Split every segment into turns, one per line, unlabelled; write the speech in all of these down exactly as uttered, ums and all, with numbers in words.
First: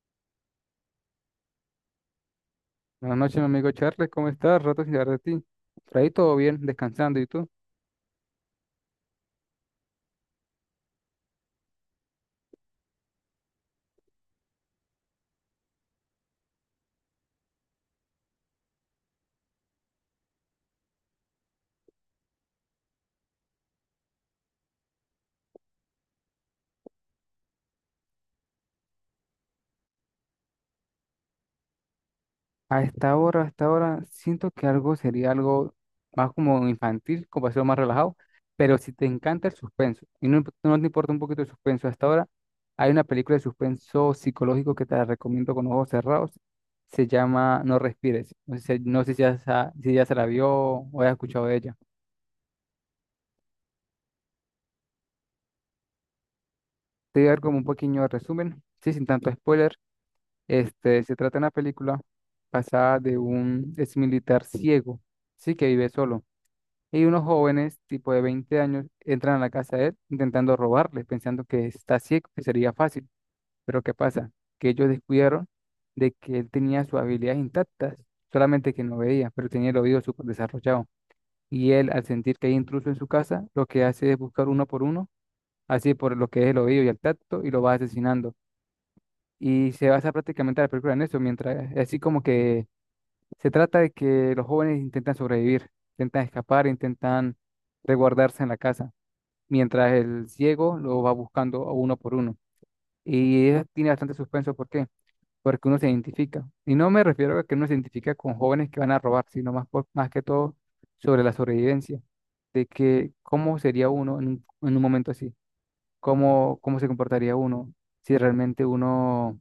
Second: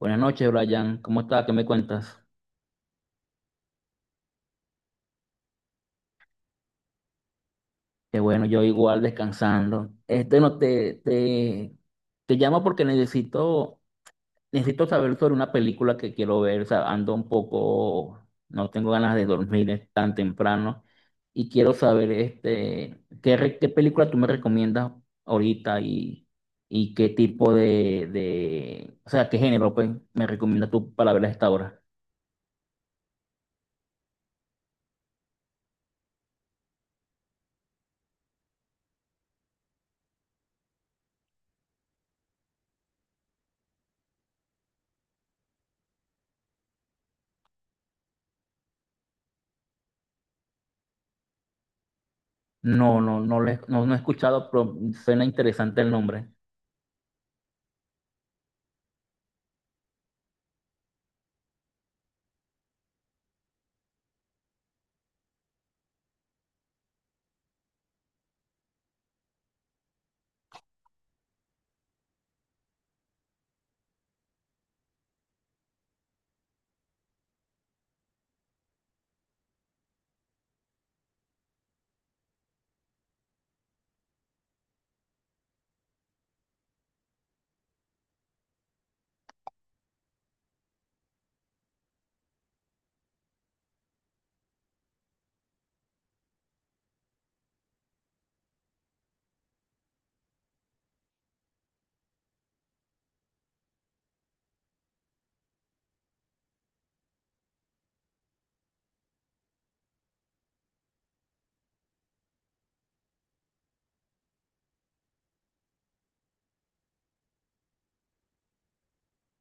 Buenas noches, Brian. ¿Cómo estás? ¿Qué me cuentas?
Buenas noches, mi amigo Charles, ¿cómo estás? Rato sin saber de ti. Por ahí todo bien, descansando, ¿y tú?
Que bueno, yo igual descansando. Este no te, te, te llamo porque necesito, necesito saber sobre una película que quiero ver. O sea, ando un poco, no tengo ganas de dormir es tan temprano. Y quiero saber este, qué, re- qué película tú me recomiendas ahorita y, y qué tipo de, de, o sea, qué género pues, me recomiendas tú para ver a esta hora.
A esta hora, a esta hora, siento que algo sería algo más como infantil, como ser más relajado, pero si te encanta el suspenso y no, imp- no te importa un poquito el suspenso. Hasta ahora hay una película de suspenso psicológico que te la recomiendo con ojos cerrados, se llama No Respires. No sé, si, no sé si ya, sa- si ya se la vio o has escuchado de ella.
No, no, no, le- no, no he escuchado, pero suena interesante el nombre.
Te voy a dar como un pequeño resumen, sí, sin tanto spoiler. Este, se trata de una película basada de un ex militar ciego, sí, que vive solo. Y unos jóvenes, tipo de veinte años, entran a la casa de él intentando robarle, pensando que está ciego, que sería fácil. Pero ¿qué pasa? Que ellos descubrieron de que él tenía sus habilidades intactas, solamente que no veía, pero tenía el oído súper desarrollado. Y él, al sentir que hay intruso en su casa, lo que hace es buscar uno por uno, así por lo que es el oído y el tacto, y lo va asesinando. Y se basa prácticamente la película en eso, mientras así como que se trata de que los jóvenes intentan sobrevivir, intentan escapar, intentan resguardarse en la casa mientras el ciego lo va buscando a uno por uno. Y es- tiene bastante suspenso, ¿por qué? Porque uno se identifica. Y no me refiero a que uno se identifica con jóvenes que van a robar, sino más, por- más que todo sobre la sobrevivencia, de que cómo sería uno en un, en un momento así, cómo, cómo se comportaría uno, si realmente uno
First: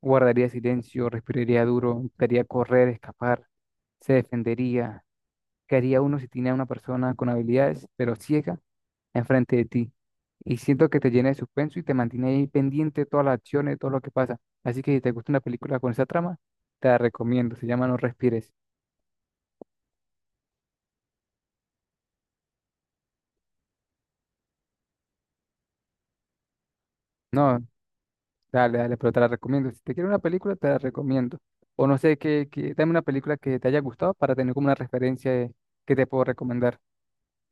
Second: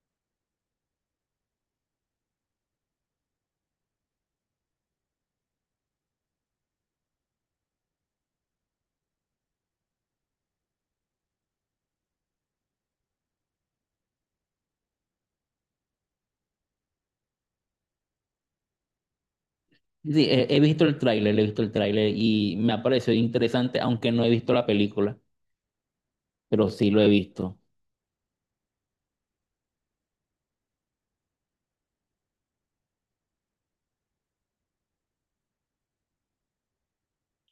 guardaría silencio, respiraría duro, intentaría correr, escapar, se defendería, qué haría uno si tiene a una persona con habilidades, pero ciega enfrente de ti. Y siento que te llena de suspenso y te mantiene ahí pendiente de todas las acciones, todo lo que pasa. Así que si te gusta una película con esa trama, te la recomiendo. Se llama No Respires.
Sí, sí, he, he visto el tráiler, he visto el tráiler y me ha parecido interesante, aunque no he visto la película, pero sí lo he visto.
No, dale, dale, pero te la recomiendo. Si te quieres una película, te la recomiendo. O no sé, que, que, dame una película que te haya gustado para tener como una referencia de- que te puedo recomendar.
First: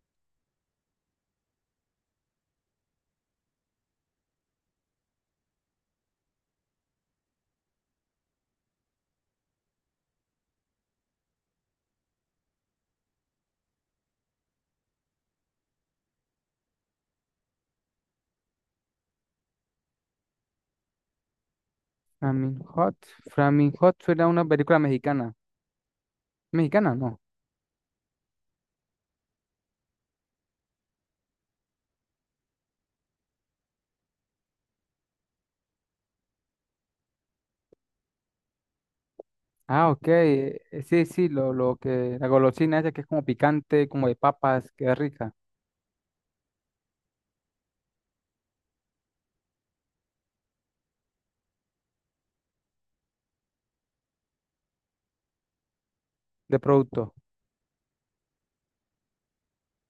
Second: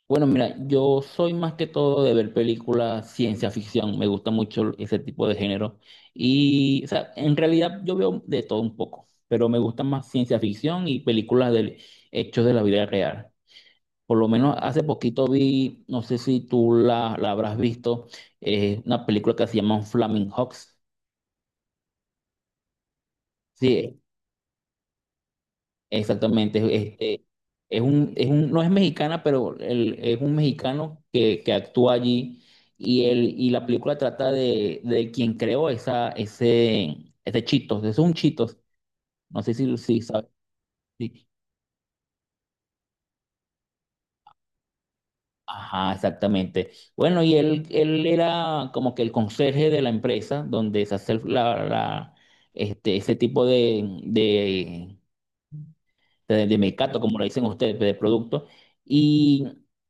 Bueno, mira, yo soy más que todo de ver películas ciencia ficción, me gusta mucho ese tipo de género y, o sea, en realidad yo veo de todo un poco, pero me gusta más ciencia ficción y películas de hechos de la vida real. Por lo menos hace poquito vi, no sé si tú la, la habrás visto, eh, una película que se llama Flaming Hawks.
Flaming Hot. Flaming
Sí,
Hot suena a una película mexicana.
exactamente.
¿Mexicana? No.
Este, es un, es un, no es mexicana, pero el- es un mexicano que, que actúa allí y, el, y la película trata de, de quien creó esa, ese, ese Cheetos, es un Cheetos, no sé si,
Ah,
si
ok.
sabes.
eh, Sí,
Sí.
sí, lo, lo que, la golosina esa que es como picante, como de papas, que es rica,
Ajá, exactamente. Bueno, y él, él era como que el conserje de la empresa donde se hace la, la- este, ese tipo de, de, de
de
mercado,
producto.
como lo dicen ustedes, de producto. Y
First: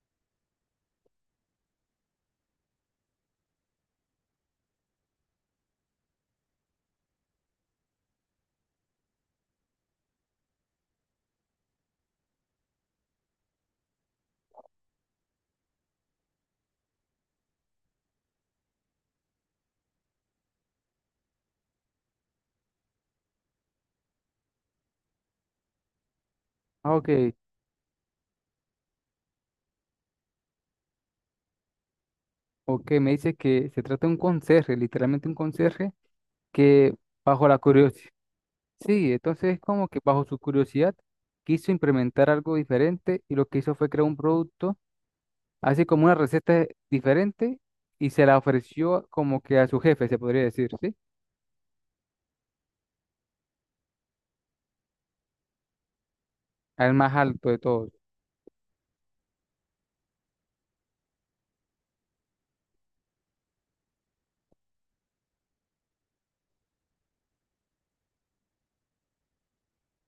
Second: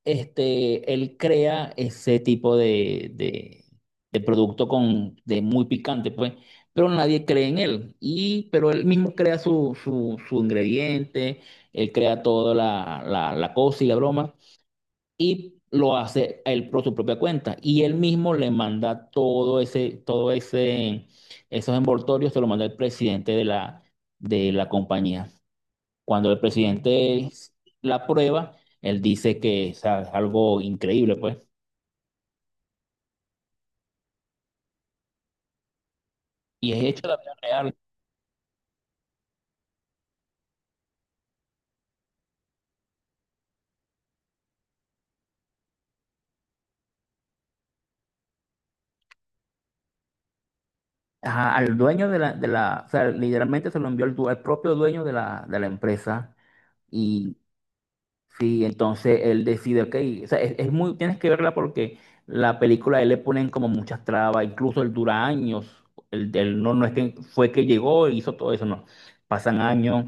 este, él crea ese tipo de, de, de producto con, de muy picante, pues, pero nadie cree en él, y, pero él mismo crea su, su, su ingrediente, él crea toda la, la, la cosa y la broma, y lo hace él por su propia cuenta, y él mismo le manda todo ese, todo ese, esos envoltorios, se lo manda el presidente de la, de la compañía. Cuando el
Ah,
presidente
ok,
la aprueba, él dice que, o sea, es a- algo increíble, pues.
ok, me dice que se trata de un conserje, literalmente un conserje
Y es
que
hecho de la vida
bajo la
real.
curiosidad, sí. Entonces es como que bajo su curiosidad quiso implementar algo diferente y lo que hizo fue crear un producto, así como una receta diferente, y se la ofreció como que a su jefe, se podría decir, ¿sí?
Ajá, al dueño de la, de la, o sea, literalmente se lo envió al du- al propio dueño de la, de la empresa.
Al más
Y
alto de todos.
sí, entonces él decide, ok, o sea, es, es muy, tienes que verla porque la película a él le ponen como muchas trabas, incluso él dura años, él, él no, no es que fue que llegó e hizo todo eso, no, pasan años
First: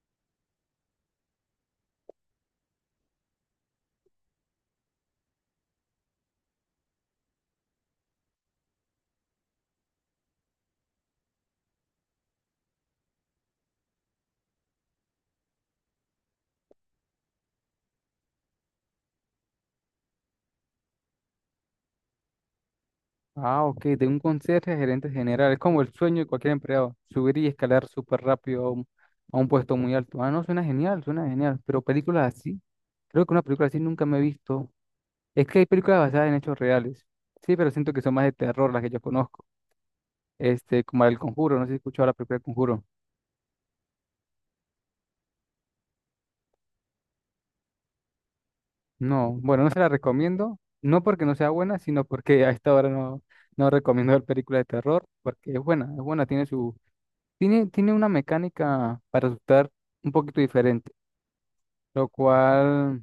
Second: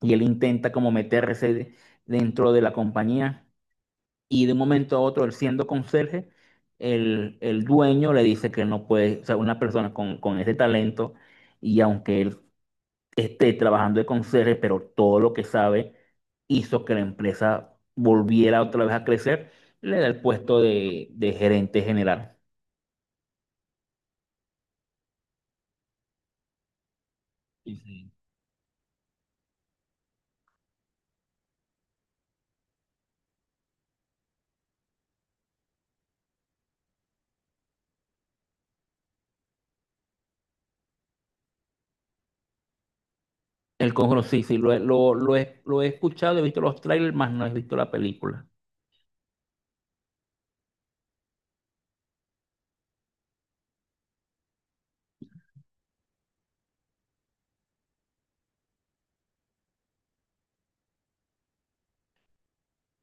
y él intenta como meterse dentro de la compañía y de un momento a otro, él siendo conserje, el, el dueño le dice que no puede, o sea, una persona con, con ese talento, y aunque él esté trabajando de conserje, pero todo lo que sabe hizo que la empresa volviera otra vez a crecer, le da el puesto de, de gerente general.
Ah, ok, de un conserje a gerente general, es como el sueño de cualquier empleado, subir y
Sí,
escalar
sí.
súper rápido a un, a un puesto muy alto. Ah, no, suena genial, suena genial, pero películas así. Creo que una película así nunca me he visto. Es que hay películas basadas en hechos reales. Sí, pero siento que son más de terror las que yo conozco. Este, como El Conjuro, no sé si has escuchado la película El Conjuro.
El Conjuro, sí, sí, lo, he- lo, lo he, lo he escuchado, he visto los trailers, más no he visto la película.
No, bueno, no se la recomiendo. No porque no sea buena, sino porque a esta hora no, no recomiendo ver películas de terror, porque es buena, es buena, tiene su, tiene, tiene una mecánica para asustar un poquito diferente, lo cual,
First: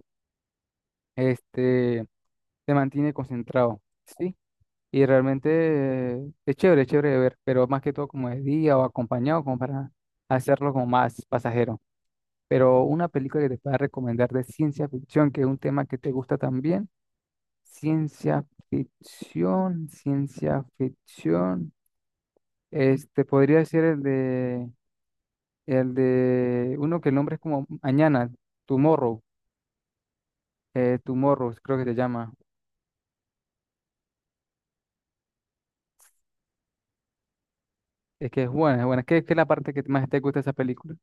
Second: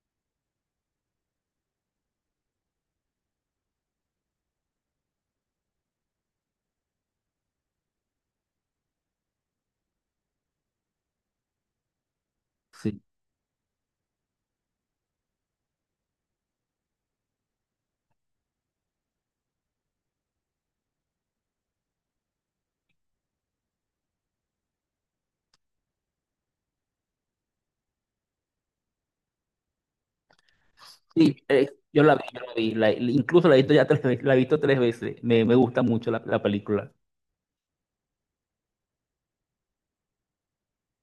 este, te mantiene concentrado, ¿sí? Y realmente eh, es chévere, es chévere de ver, pero más que todo como de día o acompañado, como para hacerlo como más pasajero. Pero
Sí,
una película que te pueda recomendar de ciencia ficción, que es un tema que te gusta también. Ciencia ficción, ciencia ficción. Este podría ser el de, el de, uno que el nombre es como Mañana, Tomorrow, eh,
sí,
Tomorrow,
eh,
creo que se
yo la vi,
llama.
yo la vi, la- incluso la he visto ya tres veces, la he visto tres veces, me, me gusta mucho la la película.
Es que es buena, es buena. ¿Qué, qué es la parte que más te gusta de esa película?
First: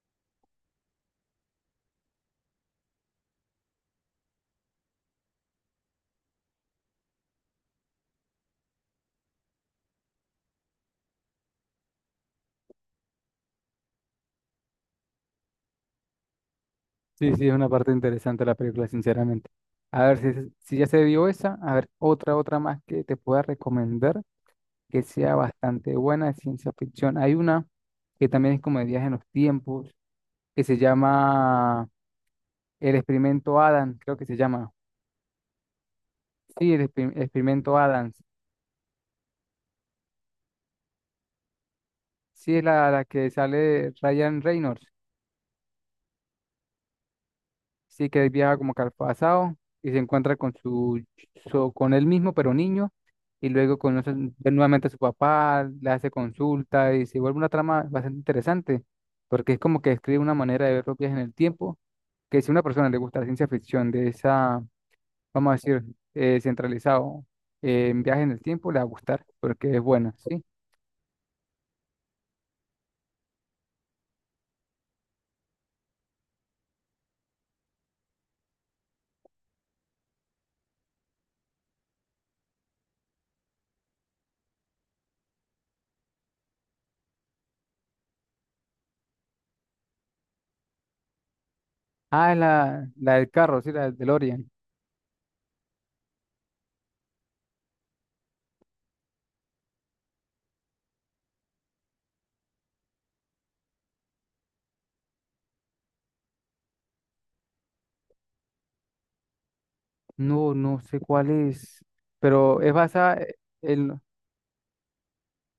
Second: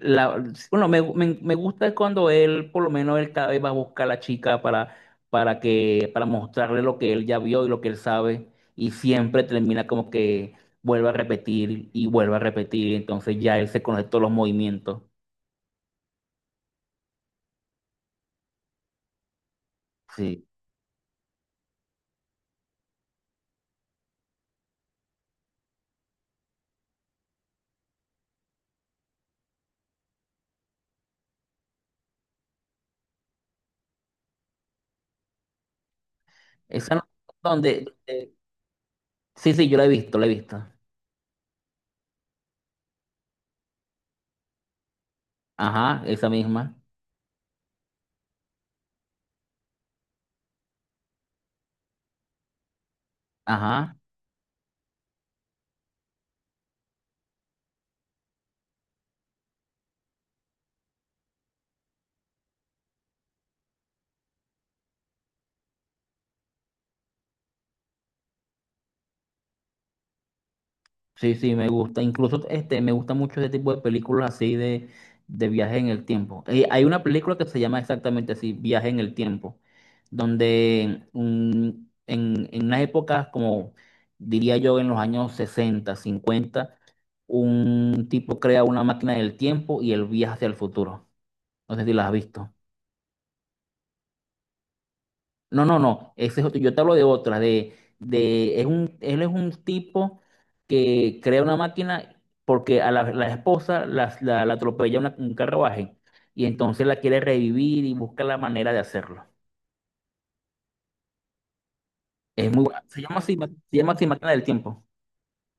La, bueno, me, me, me gusta cuando él, por lo menos él cada vez va a buscar a la chica para, para que, para mostrarle lo que él ya vio y lo que él sabe, y siempre termina como que vuelve a repetir y vuelve a repetir, entonces ya él se conoce todos los movimientos.
Sí, sí, es una parte interesante de la película, sinceramente. A ver, si,
Sí.
se- si ya se vio esa, a ver, otra, otra más que te pueda recomendar que sea bastante buena de ciencia ficción. Hay una que también es como de viaje en los tiempos, que se llama El Experimento Adams, creo que se llama. Sí, El
Esa no-
Exper- Experimento
donde,
Adams.
eh, Sí, sí, yo la he visto, la he visto.
Sí, es la, la que sale Ryan Reynolds.
Ajá, esa misma.
Sí, que él viaja como que al pasado y se encuentra con su, su- con él mismo, pero niño, y luego
Ajá.
conoce nuevamente a su papá, le hace consulta y se vuelve una trama bastante interesante, porque es como que describe una manera de ver los viajes en el tiempo, que si a una persona le gusta la ciencia ficción de esa, vamos a decir, eh, centralizado eh, en viajes en el tiempo, le va a gustar, porque es buena, ¿sí?
Sí, sí, me gusta. Incluso este, me gusta mucho este tipo de películas así de, de viaje en el tiempo. Eh, hay una película que se llama exactamente así, Viaje en el Tiempo, donde un- en, en unas épocas como diría yo en los años sesenta, cincuenta, un tipo crea una máquina del tiempo y él viaja hacia el futuro. No sé si la has
Ah,
visto.
la, la del carro, sí, la del DeLorean.
No, no, no. Ese es otro. Yo te hablo de otra. De, de, es un, él es un tipo que crea una máquina porque a la, la esposa la, la, la atropella una- un carruaje y entonces la quiere revivir y busca la manera de hacerlo.
No, no sé cuál es,
Es
pero
muy
es
bu- Se
basada
llama
eh,
así, ma- Se llama
en...
así Máquina del Tiempo.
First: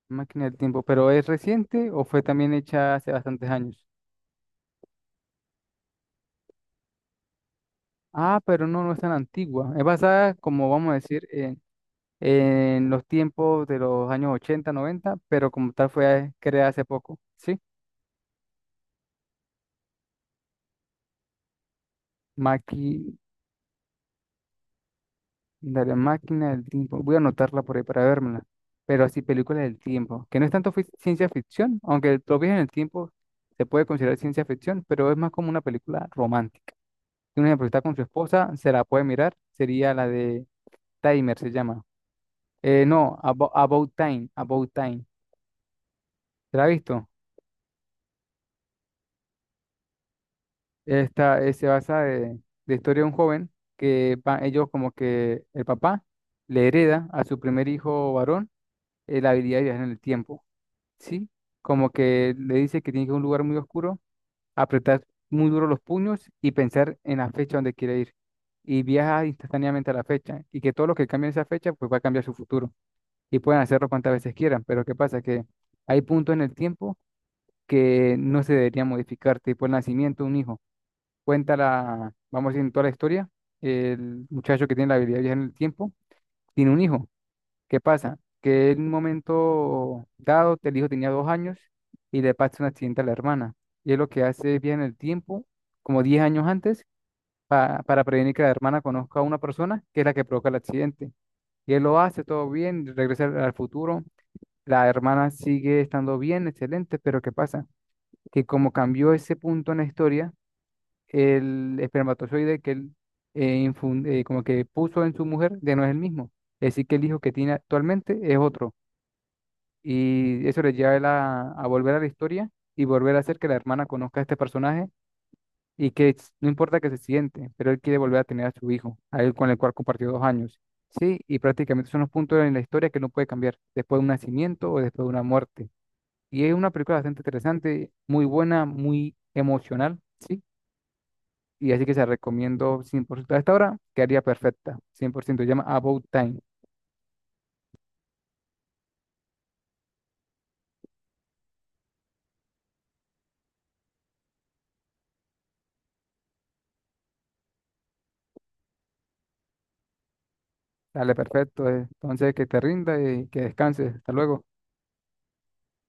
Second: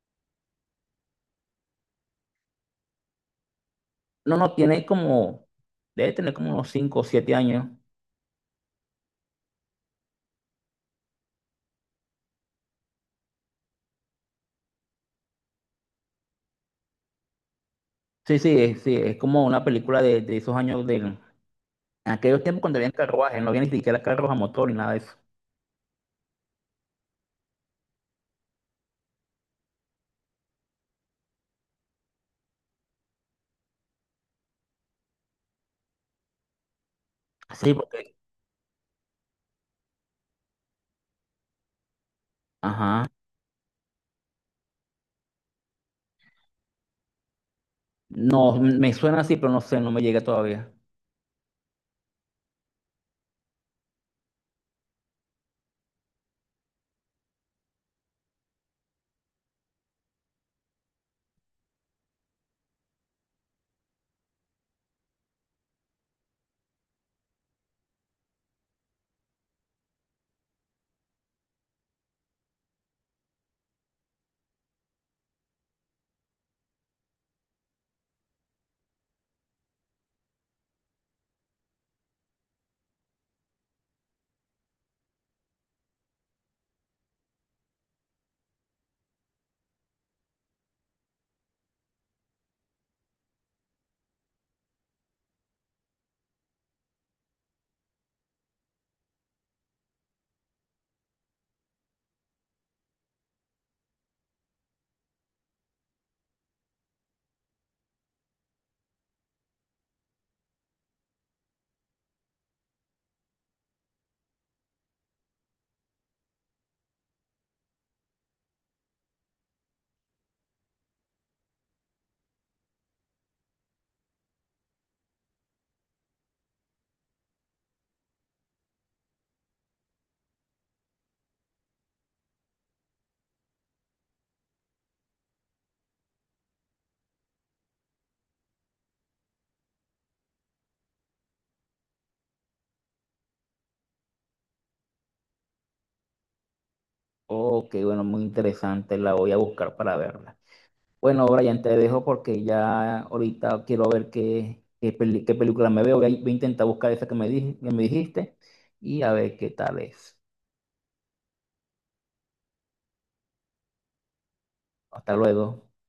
Máquina del tiempo, pero ¿es reciente o fue también hecha hace bastantes años?
No, no, tiene como, debe tener como unos cinco o siete años.
Ah, pero no, no es tan antigua. Es basada, como vamos a decir, en, en los tiempos de los años ochenta, noventa, pero como tal fue creada hace poco, ¿sí?
Sí, sí, es- sí, es como una película de, de esos años de aquellos tiempos cuando había
Maqui,
carruajes, no había ni siquiera carros a motor ni nada de eso.
de la máquina del tiempo. Voy a anotarla por ahí para vérmela. Pero así, película del tiempo, que no es tanto fi- ciencia ficción, aunque el- los viajes en el tiempo se puede considerar ciencia ficción, pero es más como una película romántica. Un ejemplo,
Sí,
está con su
porque,
esposa, se la puede mirar, sería la de... Timer se llama. Eh,
ajá.
no, Abo- About Time, About Time. ¿Te la has visto?
No, me suena así, pero no sé, no me llega todavía.
Esta, eh, se basa de, de, historia de un joven que va- ellos como que el papá le hereda a su primer hijo varón eh, la habilidad de viajar en el tiempo, ¿sí? Como que le dice que tiene que ir a un lugar muy oscuro, apretar muy duro los puños y pensar en la fecha donde quiere ir. Y viaja instantáneamente a la fecha y que todo lo que cambie en esa fecha pues va a cambiar su futuro y pueden hacerlo cuantas veces quieran, pero ¿qué pasa? Que hay puntos en el tiempo que no se debería modificar, tipo el nacimiento de un hijo. Cuenta la, vamos a decir, en toda la historia, el muchacho que tiene la habilidad de viajar en el tiempo, tiene un hijo. ¿Qué pasa? Que en un momento dado, el hijo tenía dos años y le pasa un accidente a la hermana. Y él lo que hace es viajar en el tiempo, como diez años antes, pa- para prevenir que la hermana conozca a una persona que es la que provoca el accidente. Y él lo hace todo bien, regresa al al futuro. La hermana sigue estando bien, excelente, pero ¿qué pasa? Que como cambió ese punto en la historia, el espermatozoide que él eh, infun- eh, como que puso en su mujer ya no es el mismo. Es decir, que el hijo que tiene actualmente es otro. Y eso le lleva a, él a a volver a la historia y volver a hacer que la hermana conozca a este personaje y que s- no importa que se siente, pero él quiere volver a tener a su hijo, a él con el cual compartió dos años. Sí, y prácticamente son los puntos en la historia que no puede cambiar después de un nacimiento o después de una muerte. Y es una película bastante interesante, muy buena, muy emocional, ¿sí? Y así que se la recomiendo cien por ciento. A esta hora quedaría perfecta, cien por ciento. Se llama About Time.
Ok, bueno, muy interesante, la voy a buscar para verla. Bueno, Brian, te dejo porque ya ahorita quiero ver qué, qué, peli- qué película me veo. Voy a, voy a intentar buscar esa que me, dij- que me dijiste y a ver qué tal es.
Dale, perfecto. eh. Entonces, que te rinda y que descanses. Hasta luego.
Hasta luego.